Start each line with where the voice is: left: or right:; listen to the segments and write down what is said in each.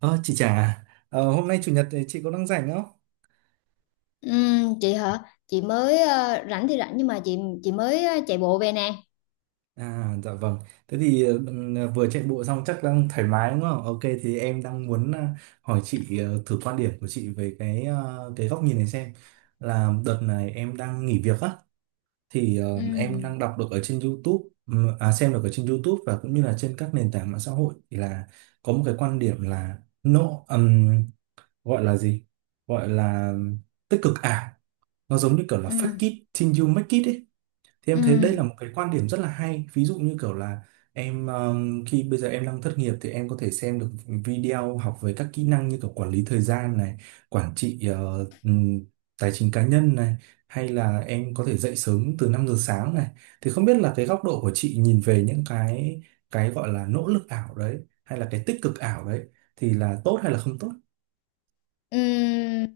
right: Ờ, chị Trà, à? Ờ, Hôm nay chủ nhật thì chị có đang rảnh không?
left: Chị hả? Chị mới rảnh thì rảnh nhưng mà chị mới chạy bộ về nè.
right: À, dạ vâng. Thế thì vừa chạy bộ xong chắc đang thoải mái đúng không? Ok, thì em đang muốn hỏi chị thử quan điểm của chị về cái góc nhìn này xem. Là đợt này em đang nghỉ việc á, thì
left: Ừ.
right: em đang đọc được ở trên YouTube, à, xem được ở trên YouTube và cũng như là trên các nền tảng mạng xã hội thì là có một cái quan điểm là no, gọi là gì? Gọi là tích cực ảo. Nó giống như kiểu là fake
left: Ừm,
right: it till you make it ấy. Thì em thấy đây là
left: ừm,
right: một cái quan điểm rất là hay. Ví dụ như kiểu là khi bây giờ em đang thất nghiệp thì em có thể xem được video học về các kỹ năng như kiểu quản lý thời gian này, quản trị tài chính cá nhân này, hay là em có thể dậy sớm từ 5 giờ sáng này. Thì không biết là cái góc độ của chị nhìn về những cái gọi là nỗ lực ảo đấy hay là cái tích cực ảo đấy thì là tốt hay là không tốt?
left: ừm.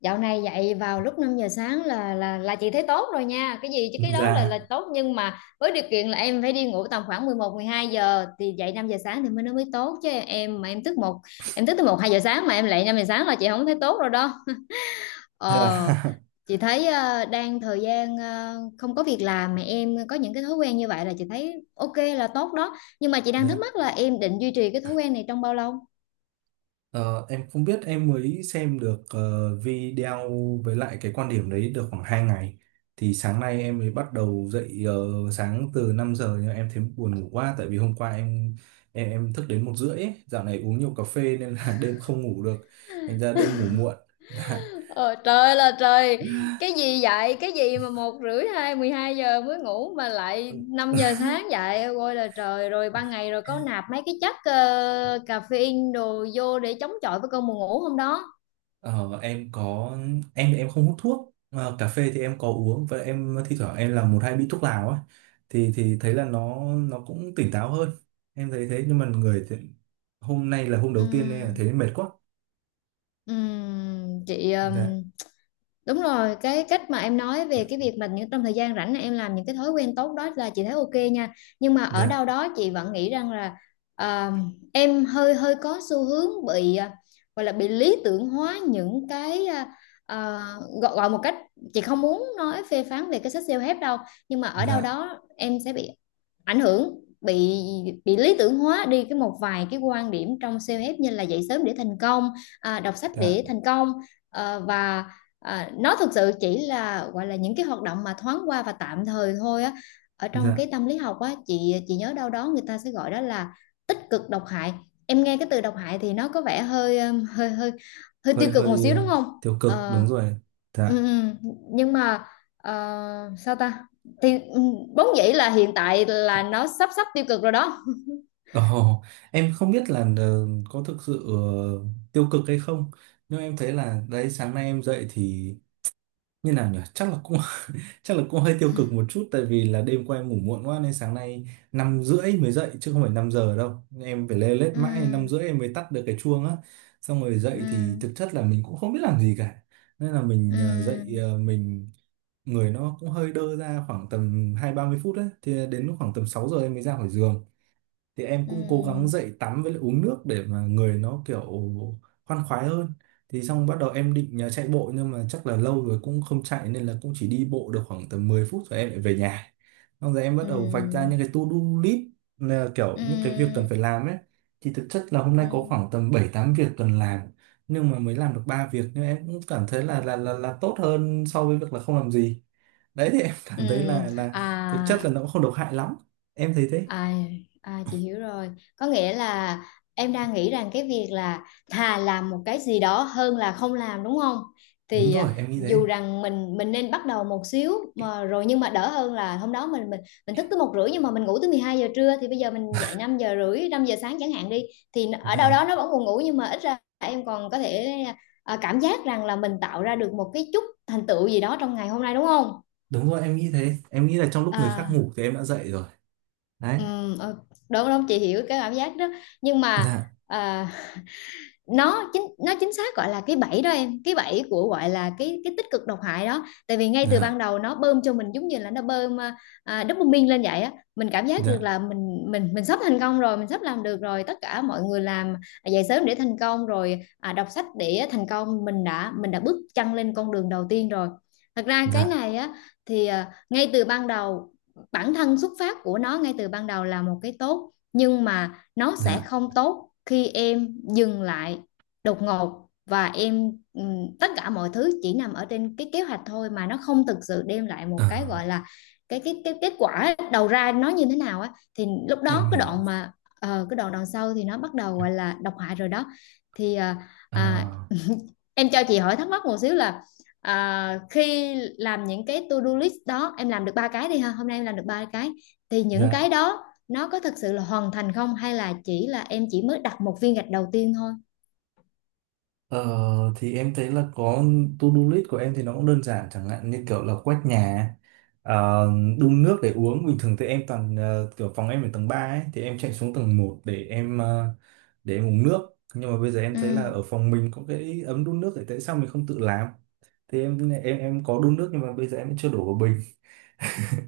left: Dạo này dậy vào lúc 5 giờ sáng là chị thấy tốt rồi nha. Cái gì chứ cái đó là
right: Dạ.
left: là tốt nhưng mà với điều kiện là em phải đi ngủ tầm khoảng 11, 12 giờ thì dậy 5 giờ sáng thì mới nó mới tốt chứ em mà em thức một em thức tới 1, 2 giờ sáng mà em dậy 5 giờ sáng là chị không thấy tốt rồi đó.
right: Dạ.
left: Ờ, chị thấy đang thời gian không có việc làm mà em có những cái thói quen như vậy là chị thấy ok là tốt đó. Nhưng mà chị đang thắc
right: Dạ.
left: mắc là em định duy trì cái thói quen này trong bao lâu?
right: Ờ, em không biết em mới xem được video với lại cái quan điểm đấy được khoảng 2 ngày, thì sáng nay em mới bắt đầu dậy sáng từ 5 giờ nhưng em thấy buồn ngủ quá tại vì hôm qua em thức đến 1h30 ấy. Dạo này uống nhiều cà phê nên là đêm không ngủ được, thành ra đêm ngủ muộn.
left: Ờ, Trời là trời. Cái gì vậy? Cái gì mà một rưỡi hai 12 giờ mới ngủ? Mà lại 5 giờ sáng dậy? Ôi là trời. Rồi ban ngày rồi có nạp mấy cái chất Caffeine đồ vô để chống chọi với cơn buồn ngủ hôm đó.
right: Ờ, em có. Em thì em không hút thuốc. Ờ, cà phê thì em có uống và em thi thoảng em làm một hai bị thuốc lào á, thì thấy là nó cũng tỉnh táo hơn, em thấy thế, nhưng mà người thì, hôm nay là hôm đầu tiên nên là
left: Ừm,
right: thấy mệt quá.
left: chị
right: Dạ.
left: Đúng rồi, cái cách mà em nói về cái việc mà những trong thời gian rảnh này em làm những cái thói quen tốt đó là chị thấy ok nha. Nhưng mà ở
right: Dạ.
left: đâu đó chị vẫn nghĩ rằng là à, em hơi hơi có xu hướng bị gọi là bị lý tưởng hóa những cái à, gọi một cách chị không muốn nói phê phán về cái sách self-help đâu, nhưng mà ở đâu
right: Dạ.
left: đó em sẽ bị ảnh hưởng bị bị lý tưởng hóa đi cái một vài cái quan điểm trong self-help như là dậy sớm để thành công, đọc sách
right: Dạ.
left: để thành công. à, và nó thực sự chỉ là gọi là những cái hoạt động mà thoáng qua và tạm thời thôi á. Ở trong
right: Dạ.
left: cái tâm lý học á chị nhớ đâu đó người ta sẽ gọi đó là tích cực độc hại. Em nghe cái từ độc hại thì nó có vẻ hơi hơi hơi hơi
right: Hơi
left: tiêu cực một
right: hơi
left: xíu đúng không?
right: tiêu cực
left: Ờ.
right: đúng rồi.
left: Ừ,
right: Dạ.
left: ừ. Nhưng mà sao ta, thì vốn dĩ là hiện tại là nó sắp sắp tiêu cực rồi đó.
right: Ồ, em không biết là có thực sự tiêu cực hay không, nhưng em thấy là đấy, sáng nay em dậy thì như nào nhỉ, chắc là cũng chắc là cũng hơi tiêu cực một chút, tại vì là đêm qua em ngủ muộn quá nên sáng nay 5h30 mới dậy chứ không phải 5 giờ đâu. Em phải lê lết
left: Ừ,
right: mãi 5h30 em mới tắt được cái chuông á, xong rồi dậy
left: ừ,
right: thì thực chất là mình cũng không biết làm gì cả nên là mình dậy
left: ừ,
right: mình, người nó cũng hơi đơ ra khoảng tầm 20-30 phút đấy. Thì đến lúc khoảng tầm 6 giờ em mới ra khỏi giường thì em cũng cố gắng
left: ừ,
right: dậy tắm với lại uống nước để mà người nó kiểu khoan khoái hơn. Thì xong bắt đầu em định nhờ chạy bộ nhưng mà chắc là lâu rồi cũng không chạy nên là cũng chỉ đi bộ được khoảng tầm 10 phút rồi em lại về nhà. Xong rồi em bắt đầu vạch ra
left: ừ,
right: những cái to-do list, là kiểu những cái việc cần
left: ừ,
right: phải làm ấy, thì thực chất là hôm nay
left: ừ,
right: có khoảng tầm 7-8 việc cần làm, nhưng mà mới làm được 3 việc, nhưng em cũng cảm thấy là tốt hơn so với việc là không làm gì. Đấy, thì em
left: ừ.
right: cảm thấy là
left: À
right: thực chất là nó cũng không độc hại lắm, em thấy thế.
left: À, à, chị hiểu rồi. Có nghĩa là em đang nghĩ rằng cái việc là thà làm một cái gì đó hơn là không làm đúng không?
right: Đúng
left: Thì
right: rồi em nghĩ thế.
left: dù rằng mình nên bắt đầu một xíu mà rồi nhưng mà đỡ hơn là hôm đó mình thức tới 1 rưỡi nhưng mà mình ngủ tới 12 giờ trưa thì bây giờ mình dậy 5 rưỡi 5 giờ sáng chẳng hạn đi thì ở đâu
right: Dạ,
left: đó nó vẫn còn ngủ nhưng mà ít ra em còn có thể cảm giác rằng là mình tạo ra được một cái chút thành tựu gì đó trong ngày hôm nay đúng không?
right: đúng rồi em nghĩ thế, em nghĩ là trong lúc người
left: À.
right: khác ngủ thì em đã dậy rồi. Đấy.
left: Ừ, ờ, đúng đúng chị hiểu cái cảm giác đó. Nhưng mà
right: Dạ.
left: à, nó chính xác gọi là cái bẫy đó em, cái bẫy của gọi là cái tích cực độc hại đó tại vì ngay từ ban
right: Dạ.
left: đầu nó bơm cho mình giống như là nó bơm dopamine lên vậy á. Mình cảm giác được
right: Dạ.
left: là mình sắp thành công rồi, mình sắp làm được rồi, tất cả mọi người làm dậy sớm để thành công rồi, đọc sách để thành công, mình đã bước chân lên con đường đầu tiên rồi. Thật ra cái
right: Dạ.
left: này á thì ngay từ ban đầu bản thân xuất phát của nó ngay từ ban đầu là một cái tốt nhưng mà nó sẽ
right: Dạ.
left: không tốt khi em dừng lại đột ngột và em tất cả mọi thứ chỉ nằm ở trên cái kế hoạch thôi mà nó không thực sự đem lại một
right: Ờ,
left: cái gọi là cái kết quả đầu ra nó như thế nào á. Thì lúc
right: em
left: đó
right: hiểu.
left: cái đoạn đằng sau thì nó bắt đầu gọi là độc hại rồi đó. Thì
right: Ờ,
left: à, em cho chị hỏi thắc mắc một xíu là khi làm những cái to do list đó em làm được ba cái đi ha, hôm nay em làm được ba cái thì những
right: dạ.
left: cái đó nó có thực sự là hoàn thành không hay là chỉ là em chỉ mới đặt một viên gạch đầu tiên thôi?
right: ờ, thì em thấy là có, to-do list của em thì nó cũng đơn giản, chẳng hạn như kiểu là quét nhà, ờ, đun nước để uống. Bình thường thì em toàn kiểu, phòng em ở tầng 3 ấy thì em chạy xuống tầng 1 để để em uống nước, nhưng mà bây giờ em
left: Ừ.
right: thấy là ở phòng mình có cái ấm đun nước thì tại sao mình không tự làm. Thì em có đun nước nhưng mà bây giờ em chưa đổ vào bình.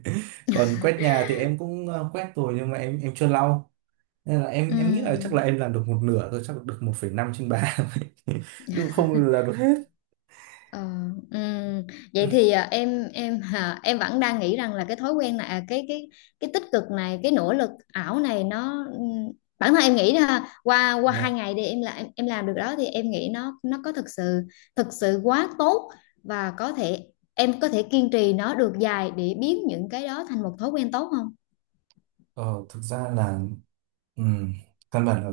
right: Còn quét nhà thì em cũng quét rồi nhưng mà em chưa lau, nên là em nghĩ là chắc
left: Ừ,
right: là em làm được một nửa thôi, chắc được 1,5/3. Chứ không là được hết.
left: ờ, ừ. Vậy thì em vẫn đang nghĩ rằng là cái thói quen này, cái tích cực này, cái nỗ lực ảo này nó, bản thân em nghĩ là qua qua hai
right: Dạ.
left: ngày đi em làm được đó thì em nghĩ nó có thực sự quá tốt và có thể em có thể kiên trì nó được dài để biến những cái đó thành một thói quen tốt không?
right: Ờ, thực ra là ừm, căn bản là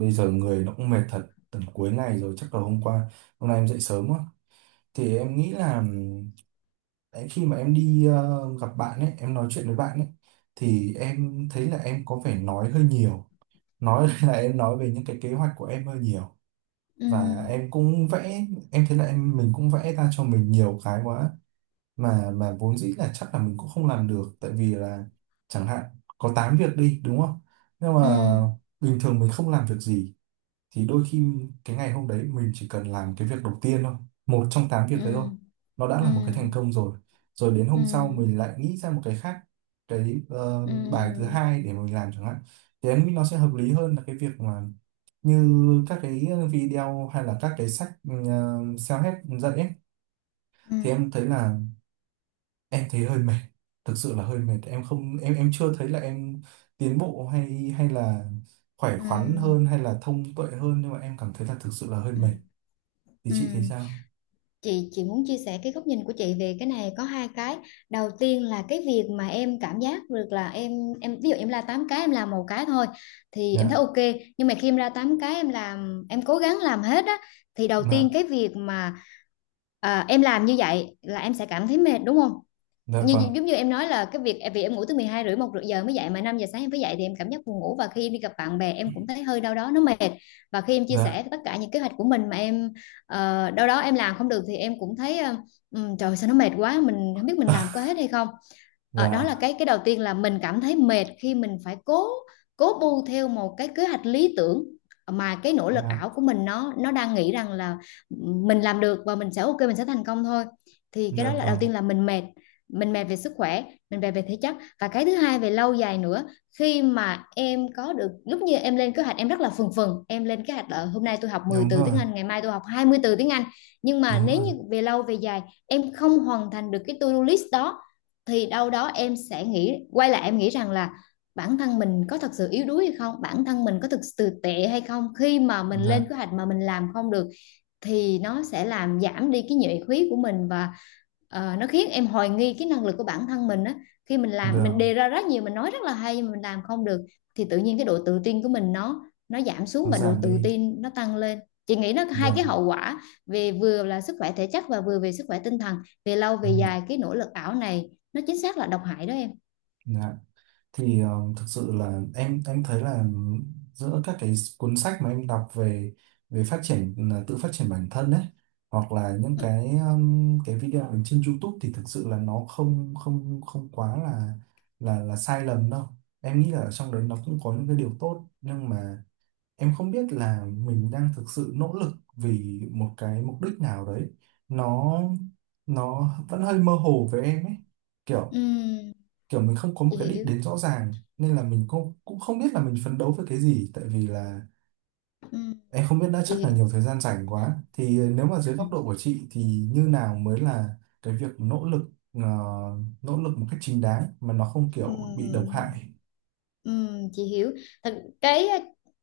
right: bây giờ người nó cũng mệt thật, tầm cuối ngày rồi, chắc là hôm qua hôm nay em dậy sớm quá. Thì em nghĩ là đấy, khi mà em đi gặp bạn ấy em nói chuyện với bạn ấy thì em thấy là em có vẻ nói hơi nhiều, nói là em nói về những cái kế hoạch của em hơi nhiều,
left: Ừ,
right: và em cũng vẽ, em thấy là em mình cũng vẽ ra cho mình nhiều cái quá, mà vốn dĩ là chắc là mình cũng không làm được, tại vì là chẳng hạn có 8 việc đi đúng không, nhưng
left: ừ,
right: mà bình thường mình không làm việc gì thì đôi khi cái ngày hôm đấy mình chỉ cần làm cái việc đầu tiên thôi, một trong 8 việc đấy thôi,
left: ừ,
right: nó đã
left: ừ,
right: là một cái thành công rồi. Rồi đến
left: ừ,
right: hôm sau mình lại nghĩ ra một cái khác, cái
left: ừ,
right: bài thứ hai để mình làm chẳng hạn. Thì em nghĩ nó sẽ hợp lý hơn là cái việc mà như các cái video hay là các cái sách self-help dạy ấy.
left: ừ,
right: Thì em thấy là em thấy hơi mệt, thực sự là hơi mệt, em không em em chưa thấy là em tiến bộ hay hay là khỏe
left: ừ,
right: khoắn hơn hay là thông tuệ hơn, nhưng mà em cảm thấy là thực sự là hơi
left: ừ,
right: mệt. Thì
left: ừ.
right: chị thấy sao?
left: Chị muốn chia sẻ cái góc nhìn của chị về cái này, có hai cái. Đầu tiên là cái việc mà em cảm giác được là em ví dụ em ra 8 cái em làm một cái thôi thì em thấy
right: Dạ.
left: ok, nhưng mà khi em ra 8 cái em làm em cố gắng làm hết á thì đầu tiên
right: Dạ.
left: cái việc mà em làm như vậy là em sẽ cảm thấy mệt đúng không,
right: Dạ.
left: như
right: Vâng.
left: giống như em nói là cái việc vì em ngủ tới 12 rưỡi 1 giờ mới dậy mà 5 giờ sáng em phải dậy thì em cảm giác buồn ngủ và khi em đi gặp bạn bè em cũng thấy hơi đau đó, nó mệt. Và khi em chia
right: Dạ.
left: sẻ tất cả những kế hoạch của mình mà em đâu đó em làm không được thì em cũng thấy trời sao nó mệt quá, mình không biết mình làm có hết hay không. Ờ, đó là
right: Dạ.
left: cái đầu tiên là mình cảm thấy mệt khi mình phải cố cố bu theo một cái kế hoạch lý tưởng mà cái nỗ lực ảo
right: Dạ.
left: của mình nó đang nghĩ rằng là mình làm được và mình sẽ ok, mình sẽ thành công thôi. Thì cái đó
right: Dạ.
left: là đầu
right: Vâng.
left: tiên là mình mệt, mình mệt về sức khỏe, mình mệt về thể chất. Và cái thứ hai về lâu dài nữa, khi mà em có được lúc như em lên kế hoạch em rất là phừng phừng em lên kế hoạch là hôm nay tôi học mười
right: Đúng
left: từ
right: rồi,
left: tiếng Anh ngày mai tôi học 20 từ tiếng Anh nhưng mà
right: đúng
left: nếu
right: rồi.
left: như về lâu về dài em không hoàn thành được cái to-do list đó thì đâu đó em sẽ nghĩ quay lại, em nghĩ rằng là bản thân mình có thật sự yếu đuối hay không, bản thân mình có thực sự tệ hay không khi mà mình lên
right: Dạ.
left: kế hoạch mà mình làm không được, thì nó sẽ làm giảm đi cái nhuệ khí của mình. Và nó khiến em hoài nghi cái năng lực của bản thân mình á khi mình làm mình
right: Vâng.
left: đề ra rất nhiều, mình nói rất là hay nhưng mà mình làm không được thì tự nhiên cái độ tự tin của mình nó giảm xuống
right: Nó
left: và độ
right: giảm
left: tự
right: đi.
left: tin nó tăng lên. Chị nghĩ nó có hai cái
right: Vâng.
left: hậu quả về vừa là sức khỏe thể chất và vừa về sức khỏe tinh thần. Về lâu về
right: Em hiểu.
left: dài cái nỗ lực ảo này nó chính xác là độc hại đó em.
right: Dạ. Thì thực sự là em thấy là giữa các cái cuốn sách mà em đọc về về phát triển là tự phát triển bản thân ấy, hoặc là những
left: Ừ,
right: cái video ở trên YouTube, thì thực sự là nó không không không quá là sai lầm đâu. Em nghĩ là ở trong đấy nó cũng có những cái điều tốt nhưng mà em không biết là mình đang thực sự nỗ lực vì một cái mục đích nào đấy. Nó nó vẫn hơi mơ hồ với em ấy, kiểu
left: ừ,
right: kiểu mình không có một
left: chị
right: cái đích
left: hiểu.
right: đến rõ ràng nên là mình cũng cũng không biết là mình phấn đấu với cái gì, tại vì là
left: Ừ,
right: em không biết đã,
left: chị
right: chắc là
left: hiểu.
right: nhiều thời gian rảnh quá. Thì nếu mà dưới góc độ của chị thì như nào mới là cái việc nỗ lực một cách chính đáng mà nó không kiểu bị độc
left: Ừm,
right: hại.
left: chị hiểu thật, cái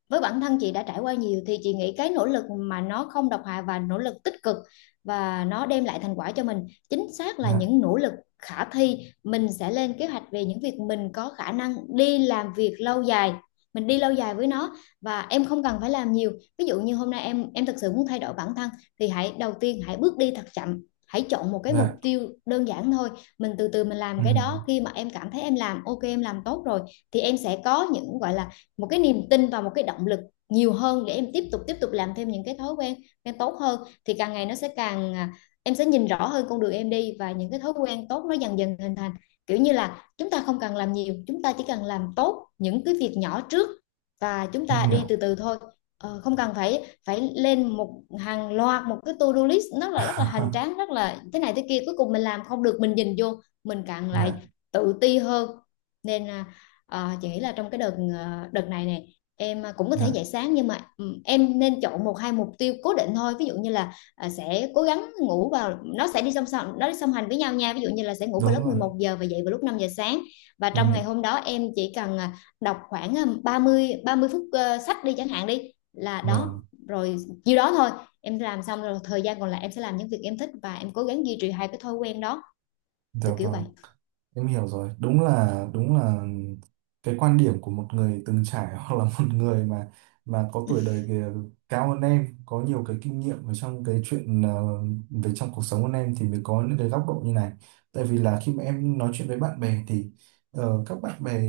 left: với bản thân chị đã trải qua nhiều thì chị nghĩ cái nỗ lực mà nó không độc hại và nỗ lực tích cực và nó đem lại thành quả cho mình chính xác là
right: Dạ.
left: những nỗ lực khả thi. Mình sẽ lên kế hoạch về những việc mình có khả năng đi làm việc lâu dài, mình đi lâu dài với nó và em không cần phải làm nhiều. Ví dụ như hôm nay em thực sự muốn thay đổi bản thân thì hãy đầu tiên hãy bước đi thật chậm, hãy chọn một cái mục
right: Dạ.
left: tiêu đơn giản thôi, mình từ từ mình
right: Ừ,
left: làm cái đó. Khi mà em cảm thấy em làm ok, em làm tốt rồi thì em sẽ có những gọi là một cái niềm tin và một cái động lực nhiều hơn để em tiếp tục làm thêm những cái thói quen quen tốt hơn. Thì càng ngày nó sẽ càng em sẽ nhìn rõ hơn con đường em đi và những cái thói quen tốt nó dần dần hình thành. Kiểu như là chúng ta không cần làm nhiều, chúng ta chỉ cần làm tốt những cái việc nhỏ trước và chúng
right: em
left: ta đi
right: hiểu.
left: từ từ thôi. Ờ, không cần phải phải lên một hàng loạt một cái to-do list rất là hành tráng, rất là thế này thế kia cuối cùng mình làm không được mình nhìn vô mình càng lại
right: Dạ.
left: tự ti hơn. Nên là chị nghĩ là trong đợt này nè, em cũng có thể
right: Dạ.
left: dậy sáng nhưng mà em nên chọn một hai mục tiêu cố định thôi. Ví dụ như là sẽ cố gắng ngủ vào, nó sẽ đi song song nó đi song hành với nhau nha, ví dụ như là sẽ ngủ vào
right: Đúng
left: lúc
right: rồi
left: 11 giờ và dậy vào lúc 5 giờ sáng. Và
right: em
left: trong ngày
right: hiểu.
left: hôm đó em chỉ cần đọc khoảng ba mươi phút sách đi chẳng hạn đi, là đó
right: Vâng.
left: rồi, nhiêu đó thôi. Em làm xong rồi thời gian còn lại em sẽ làm những việc em thích và em cố gắng duy trì hai cái thói quen đó,
right: Dạ.
left: kiểu kiểu vậy.
right: Vâng. Em hiểu rồi, đúng là cái quan điểm của một người từng trải hoặc là một người mà có tuổi đời kìa, cao hơn em, có nhiều cái kinh nghiệm ở trong cái chuyện về trong cuộc sống hơn em thì mới có những cái góc độ như này. Tại vì là khi mà em nói chuyện với bạn bè thì các bạn bè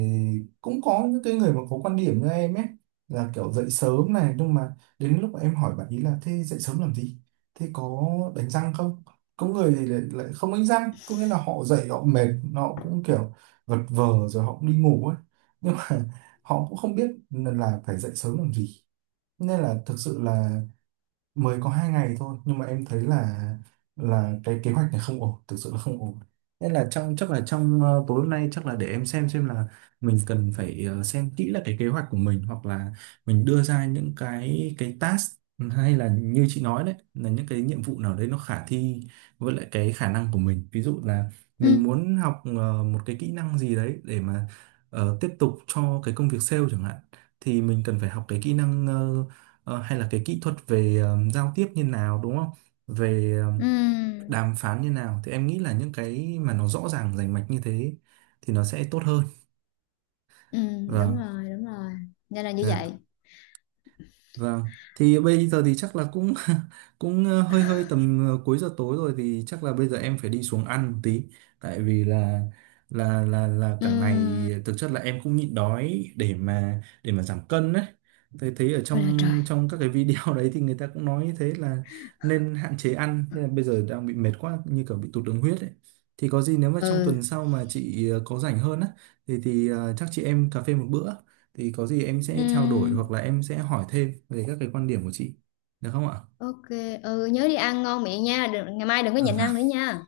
right: cũng có những cái người mà có quan điểm như em ấy, là kiểu dậy sớm này. Nhưng mà đến lúc mà em hỏi bạn ý là, thế dậy sớm làm gì? Thế có đánh răng không? Có người thì lại không đánh răng, có nghĩa là họ dậy họ mệt, họ cũng kiểu vật vờ rồi họ cũng đi ngủ ấy, nhưng mà họ cũng không biết là phải dậy sớm làm gì. Nên là thực sự là mới có 2 ngày thôi, nhưng mà em thấy là cái kế hoạch này không ổn, thực sự là không ổn. Nên là, trong, chắc là trong tối hôm nay chắc là để em xem là mình cần phải xem kỹ là cái kế hoạch của mình, hoặc là mình đưa ra những cái task, hay là như chị nói đấy là những cái nhiệm vụ nào đấy nó khả thi với lại cái khả năng của mình. Ví dụ là mình
left: Ừ.
right: muốn học một cái kỹ năng gì đấy để mà tiếp tục cho cái công việc sale chẳng hạn, thì mình cần phải học cái kỹ năng Ờ, hay là cái kỹ thuật về giao tiếp như nào đúng không? Về
left: Ừ.
right: đàm phán như nào, thì em nghĩ là những cái mà nó rõ ràng rành mạch như thế thì nó sẽ tốt hơn.
left: Ừ. Đúng
right: Vâng.
left: rồi, đúng rồi, nên là như vậy.
right: Dạ. Vâng, thì bây giờ thì chắc là cũng cũng hơi hơi tầm cuối giờ tối rồi, thì chắc là bây giờ em phải đi xuống ăn một tí, tại vì là là cả ngày
left: Ừ.
right: thực chất là em cũng nhịn đói để mà giảm cân đấy. Thấy thấy ở
left: Ôi là trời.
right: trong trong các cái video đấy thì người ta cũng nói như thế là nên hạn chế ăn, nên là bây giờ đang bị mệt quá như kiểu bị tụt đường huyết ấy. Thì có gì nếu mà trong
left: Ừ.
right: tuần sau mà chị có rảnh hơn á thì chắc chị em cà phê một bữa, thì có gì em sẽ trao đổi hoặc
left: Ừ.
right: là em sẽ hỏi thêm về các cái quan điểm của chị, được không ạ?
left: Ok. Ừ, nhớ đi ăn ngon miệng nha, đừng, ngày mai đừng có nhịn ăn nữa nha.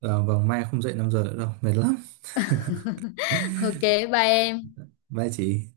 right: Ờ, vâng, mai không dậy 5 giờ nữa đâu, mệt lắm.
left: ok, bye em.
right: Bye chị.